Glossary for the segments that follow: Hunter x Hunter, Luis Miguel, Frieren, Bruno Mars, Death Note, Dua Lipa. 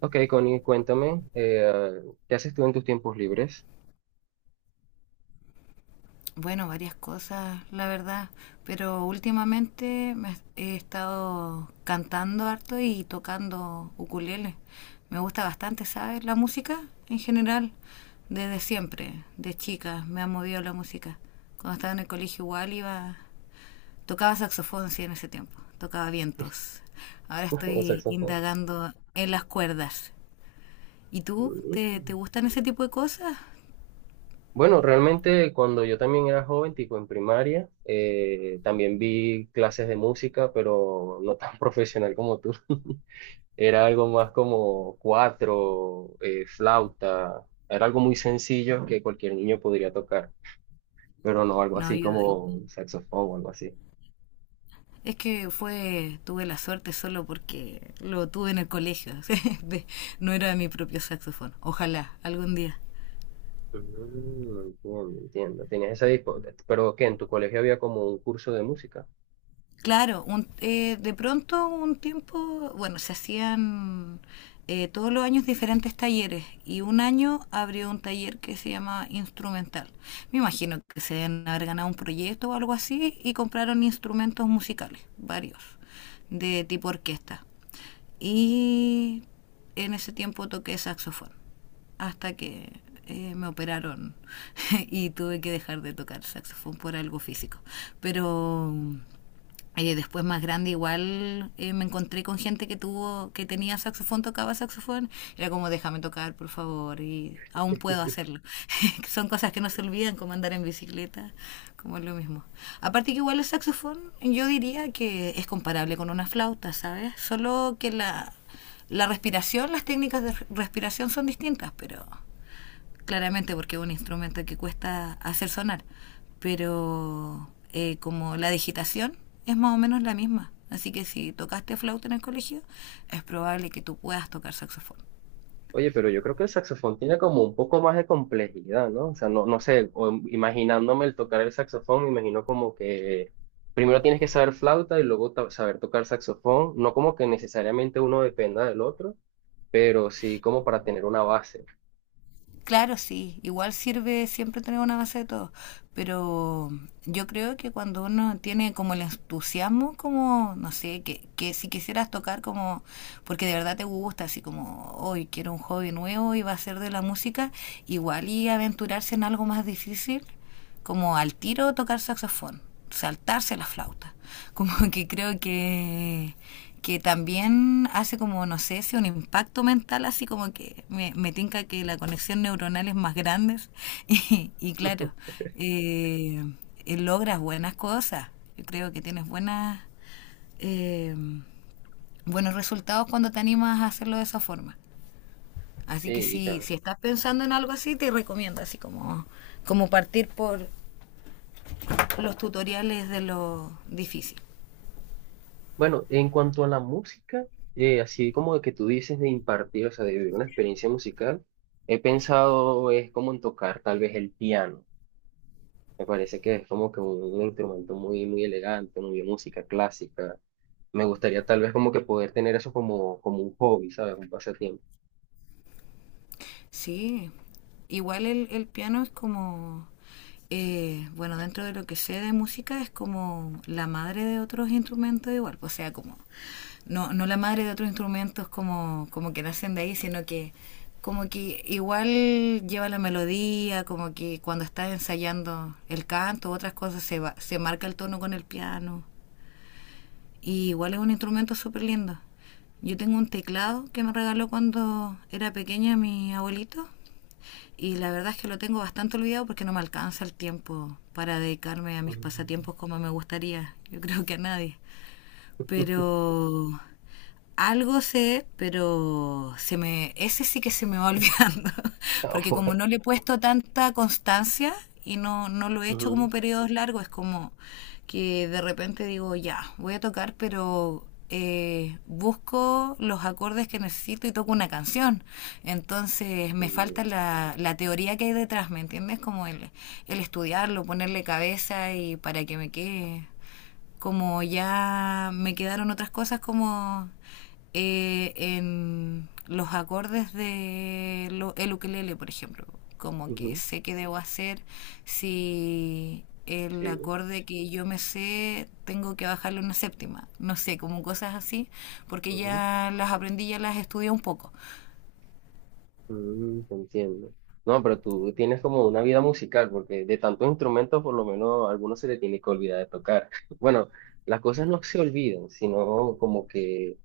Ok, Connie, cuéntame, ¿qué haces tú en tus tiempos libres? Bueno, varias cosas, la verdad, pero últimamente he estado cantando harto y tocando ukulele. Me gusta bastante, ¿sabes? La música en general, desde siempre, de chica, me ha movido la música. Cuando estaba en el colegio igual iba, tocaba saxofón, sí, en ese tiempo, tocaba vientos. Ahora O estoy saxofón. indagando en las cuerdas. ¿Y tú? ¿Te, Mm. te gustan ese tipo de cosas? Bueno, realmente cuando yo también era joven, tipo en primaria, también vi clases de música, pero no tan profesional como tú. Era algo más como cuatro, flauta, era algo muy sencillo que cualquier niño podría tocar, pero no algo No, así yo, como saxofón o algo así. es que fue, tuve la suerte solo porque lo tuve en el colegio. No era mi propio saxofón. Ojalá, algún día. Mm, entiendo, entiendo. Pero ¿qué? ¿En tu colegio había como un curso de música? Claro, de pronto un tiempo, bueno, se hacían todos los años diferentes talleres y un año abrió un taller que se llama instrumental. Me imagino que se deben haber ganado un proyecto o algo así y compraron instrumentos musicales, varios, de tipo orquesta. Y en ese tiempo toqué saxofón, hasta que me operaron y tuve que dejar de tocar saxofón por algo físico. Pero después más grande, igual me encontré con gente que tuvo que tenía saxofón, tocaba saxofón, era como déjame tocar por favor, y aún puedo hacerlo. Son cosas que no se olvidan, como andar en bicicleta, como es lo mismo. Aparte que igual el saxofón, yo diría que es comparable con una flauta, sabes, solo que la respiración, las técnicas de respiración son distintas, pero claramente porque es un instrumento que cuesta hacer sonar, pero como la digitación es más o menos la misma. Así que si tocaste flauta en el colegio, es probable que tú puedas tocar saxofón. Oye, pero yo creo que el saxofón tiene como un poco más de complejidad, ¿no? O sea, no, no sé, imaginándome el tocar el saxofón, me imagino como que primero tienes que saber flauta y luego saber tocar saxofón, no como que necesariamente uno dependa del otro, pero sí como para tener una base. Claro, sí, igual sirve siempre tener una base de todo, pero yo creo que cuando uno tiene como el entusiasmo, como, no sé, que si quisieras tocar como, porque de verdad te gusta, así como, hoy quiero un hobby nuevo y va a ser de la música, igual y aventurarse en algo más difícil, como al tiro tocar saxofón, saltarse la flauta. Como que creo que también hace como, no sé, si un impacto mental, así como que me tinca que la conexión neuronal es más grande. Y, y claro, eh, logras buenas cosas. Yo creo que tienes buenas, eh, buenos resultados cuando te animas a hacerlo de esa forma. Así que Sí, y si, tal. si estás pensando en algo así, te recomiendo así como, como partir por los tutoriales de lo difícil. Bueno, en cuanto a la música, así como de que tú dices de impartir, o sea, de vivir una experiencia musical, he pensado es como en tocar tal vez el piano. Me parece que es como que un instrumento muy, muy elegante, muy de música clásica. Me gustaría tal vez como que poder tener eso como, como un hobby, ¿sabes? Un pasatiempo. Sí, igual el piano es como, bueno, dentro de lo que sé de música, es como la madre de otros instrumentos igual, o sea, como, no, no la madre de otros instrumentos como, como que nacen de ahí, sino que como que igual lleva la melodía, como que cuando estás ensayando el canto, otras cosas, se, va, se marca el tono con el piano. Y igual es un instrumento súper lindo. Yo tengo un teclado que me regaló cuando era pequeña mi abuelito, y la verdad es que lo tengo bastante olvidado porque no me alcanza el tiempo para dedicarme a mis Ujú, pasatiempos como me gustaría, yo creo que a nadie. Pero algo sé, pero se me, ese sí que se me va olvidando, porque como ahora, no le he puesto tanta constancia y no, no lo he hecho como ujú, periodos largos, es como que de repente digo, ya, voy a tocar, pero busco los acordes que necesito y toco una canción. Entonces me mm, falta la teoría que hay detrás, ¿me entiendes? Como el estudiarlo, ponerle cabeza y para que me quede como ya me quedaron otras cosas como en los acordes de lo, el ukelele, por ejemplo. Como que ujú, sé que debo hacer si el sí, acorde que yo me sé tengo que bajarle una séptima. No sé, como cosas así, porque ujú. ya las aprendí, ya las estudié un poco. Mm, te entiendo. No, pero tú tienes como una vida musical, porque de tantos instrumentos por lo menos a algunos se le tiene que olvidar de tocar. Bueno, las cosas no se olvidan, sino como que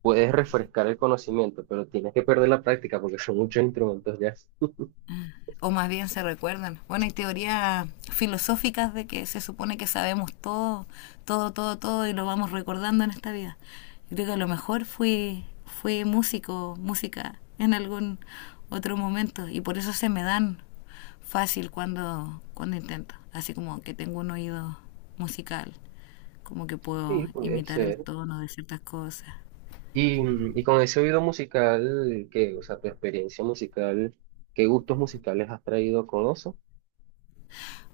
puedes refrescar el conocimiento, pero tienes que perder la práctica porque son muchos instrumentos ya. O más bien se recuerdan. Bueno, hay teorías filosóficas de que se supone que sabemos todo, todo, todo, todo, y lo vamos recordando en esta vida. Yo creo que a lo mejor fui músico, música en algún otro momento, y por eso se me dan fácil cuando intento. Así como que tengo un oído musical, como que puedo Sí, puede imitar el ser. tono de ciertas cosas. Y, mm, y con ese oído musical, que, o sea, tu experiencia musical, ¿qué gustos musicales has traído con eso?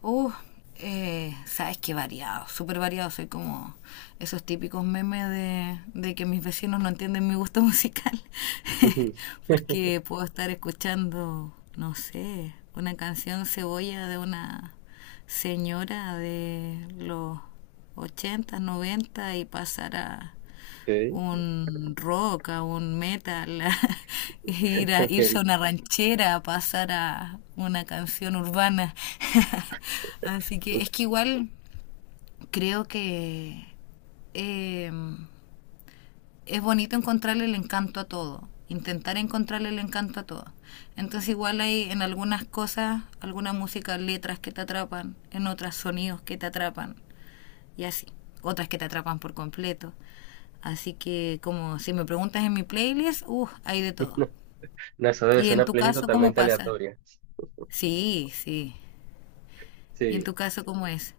Uh, sabes que variado, súper variado. Soy como esos típicos memes de que mis vecinos no entienden mi gusto musical. Ujú. Porque puedo estar escuchando, no sé, una canción cebolla de una señora de los ochenta, noventa, y pasar a Okay, un rock, a un metal, a ir a, irse a okay. una ranchera, a pasar a una canción urbana. Así que Pues, es que igual creo que eh, es bonito encontrarle el encanto a todo, intentar encontrarle el encanto a todo. Entonces igual hay en algunas cosas, alguna música, letras que te atrapan, en otras sonidos que te atrapan, y así. Otras que te atrapan por completo. Así que como si me preguntas en mi playlist, hay de todo. no, no, eso debe ¿Y ser en una tu playlist caso cómo totalmente pasa? aleatoria. Sí, sí. ¿Y en Sí. tu caso cómo es?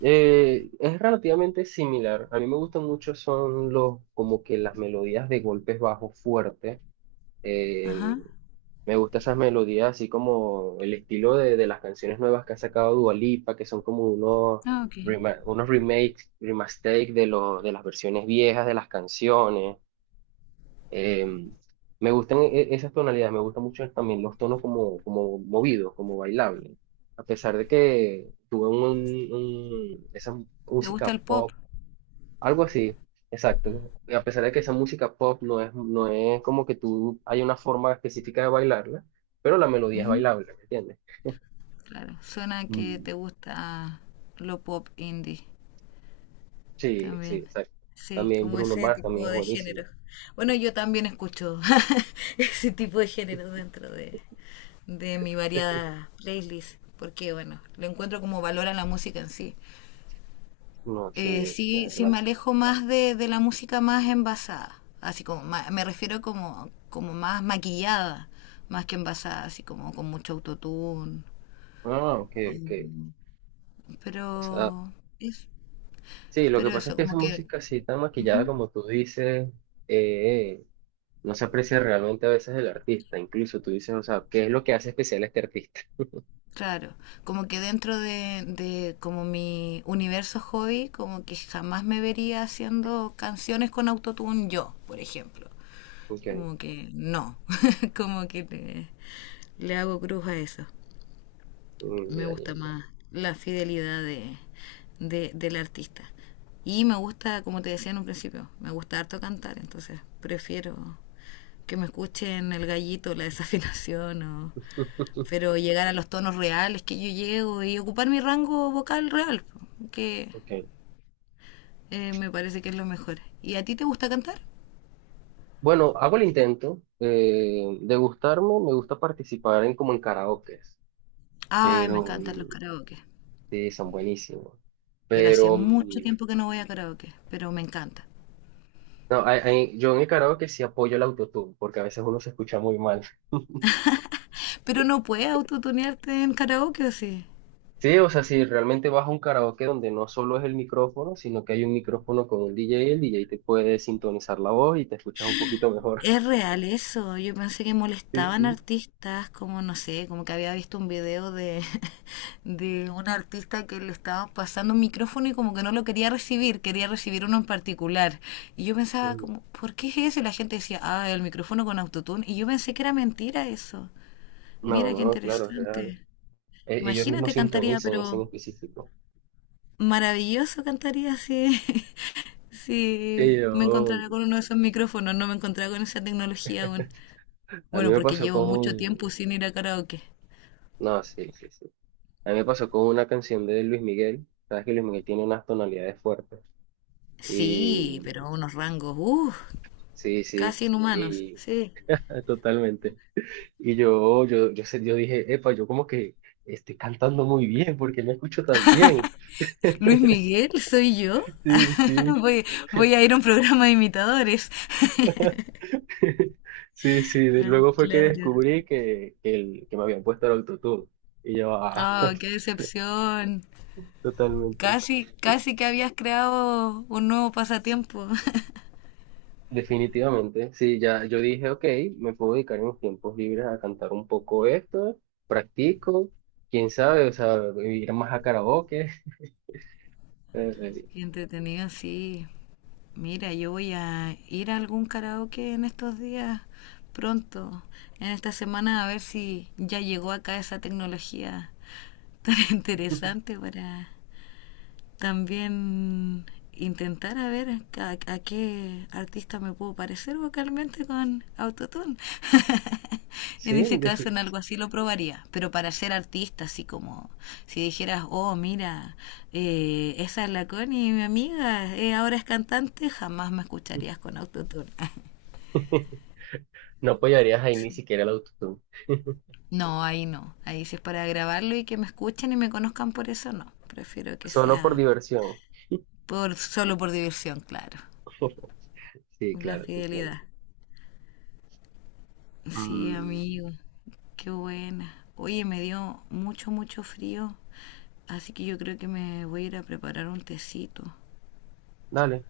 Es relativamente similar. A mí me gustan mucho son los, como que las melodías de golpes bajos fuertes. Ajá. Me gusta esas melodías, así como el estilo de las canciones nuevas que ha sacado Dua Lipa, que son como unos, Ah, ok. Unos remakes, remastake de, de las versiones viejas de las canciones. Eh, me gustan esas tonalidades, me gustan mucho también los tonos como, como movidos, como bailables. A pesar de que tuve un, esa ¿Te gusta música el pop? pop algo así, exacto. Y a pesar de que esa música pop no es, no es como que tú hay una forma específica de bailarla, pero la melodía es Ujú. bailable, ¿me entiendes? Claro. Suena que Mm. te gusta lo pop indie. Sí, sí, También. exacto. Sí, También como Bruno ese Mars también tipo es de buenísimo. género. Bueno, yo también escucho ese tipo de género dentro de mi variada playlist, porque bueno, lo encuentro como valor a la música en sí. No, sí, de Sí, sí verdad. me alejo más de la música más envasada, así como me refiero como, como más maquillada, más que envasada, así como con mucho autotune. Ah, ok, ok. o- O sea, Pero es, sí, lo que pero pasa es eso, que esa como que música así tan maquillada ujú. como tú dices, eh, no se aprecia realmente a veces el artista. Incluso tú dices, o sea, ¿qué es lo que hace especial a este artista? Claro, como que dentro de como mi universo hobby, como que jamás me vería haciendo canciones con autotune yo, por ejemplo. Ok, Como que no, como que le hago cruz a eso. mm, Me ya, ya, gusta ya. más la fidelidad de- del artista. Y me gusta, como te decía en un principio, me gusta harto cantar, entonces prefiero que me escuchen el gallito, la desafinación o, pero llegar a los tonos reales que yo llego y ocupar mi rango vocal real, que Ok. Me parece que es lo mejor. ¿Y a ti te gusta cantar? Bueno, hago el intento de gustarme, me gusta participar en como en karaokes, Ay, me pero encantan los mm, karaoke. sí, son buenísimos. Pero hace Pero mm, mucho tiempo que no voy a karaoke, pero me encanta. no, yo en el karaoke sí apoyo el autotune, porque a veces uno se escucha muy mal. Pero no puedes autotunearte en karaoke, ¿o sí? Sí, o sea, si realmente vas a un karaoke donde no solo es el micrófono, sino que hay un micrófono con un DJ, el DJ te puede sintonizar la voz y te escuchas un poquito mejor. Es real eso. Yo pensé que Sí, molestaban sí. artistas, como no sé, como que había visto un video de, de un artista que le estaba pasando un micrófono y como que no lo quería recibir uno en particular. Y yo pensaba Mm. como, ¿por qué es eso? Y la gente decía, ah, el micrófono con autotune. Y yo pensé que era mentira eso. No, Mira qué no, claro, es real. interesante. Ellos mismos Imagínate, cantaría, sintonizan ese en pero específico. maravilloso cantaría si, Sí, si me yo. encontrara con uno de esos micrófonos. No me encontraba con esa tecnología aún. A mí Bueno, me porque pasó llevo mucho con... tiempo sin ir a karaoke. No, sí, sí, sí. A mí me pasó con una canción de Luis Miguel. Sabes que Luis Miguel tiene unas tonalidades fuertes. Sí, Y... pero a unos rangos, Sí, sí. casi inhumanos. Y... Sí. Totalmente. Y yo dije, epa, yo como que estoy cantando muy bien porque me escucho tan bien. Luis Miguel, soy yo. Sí, sí. Voy, voy a ir a un programa de imitadores. Sí, sí. Ah, Luego fue que claro. descubrí que, el, que me habían puesto el autotune. Y yo, ah, Oh, qué decepción. totalmente. Casi, casi que habías creado un nuevo pasatiempo. Definitivamente, sí, ya yo dije, ok, me puedo dedicar en mis tiempos libres a cantar un poco esto, practico, quién sabe, o sea, ir más a karaoke. eh, Qué entretenido, sí. Mira, yo voy a ir a algún karaoke en estos días pronto, en esta semana, a ver si ya llegó acá esa tecnología tan interesante para también intentar a ver a, qué artista me puedo parecer vocalmente con autotune. Sí, En ese caso, en algo así lo probaría. Pero para ser artista, así como si dijeras, oh, mira, esa es la Connie, mi amiga, ahora es cantante, jamás me escucharías con autotune. no apoyarías ahí ni Sí. siquiera el autotune, No, ahí no. Ahí si es para grabarlo y que me escuchen y me conozcan por eso, no. Prefiero que solo por sea diversión. por, solo por diversión, claro. Sí, La claro, te entiendo. fidelidad. Sí, Mm, amigo, qué buena. Oye, me dio mucho, mucho frío, así que yo creo que me voy a ir a preparar un tecito. dale.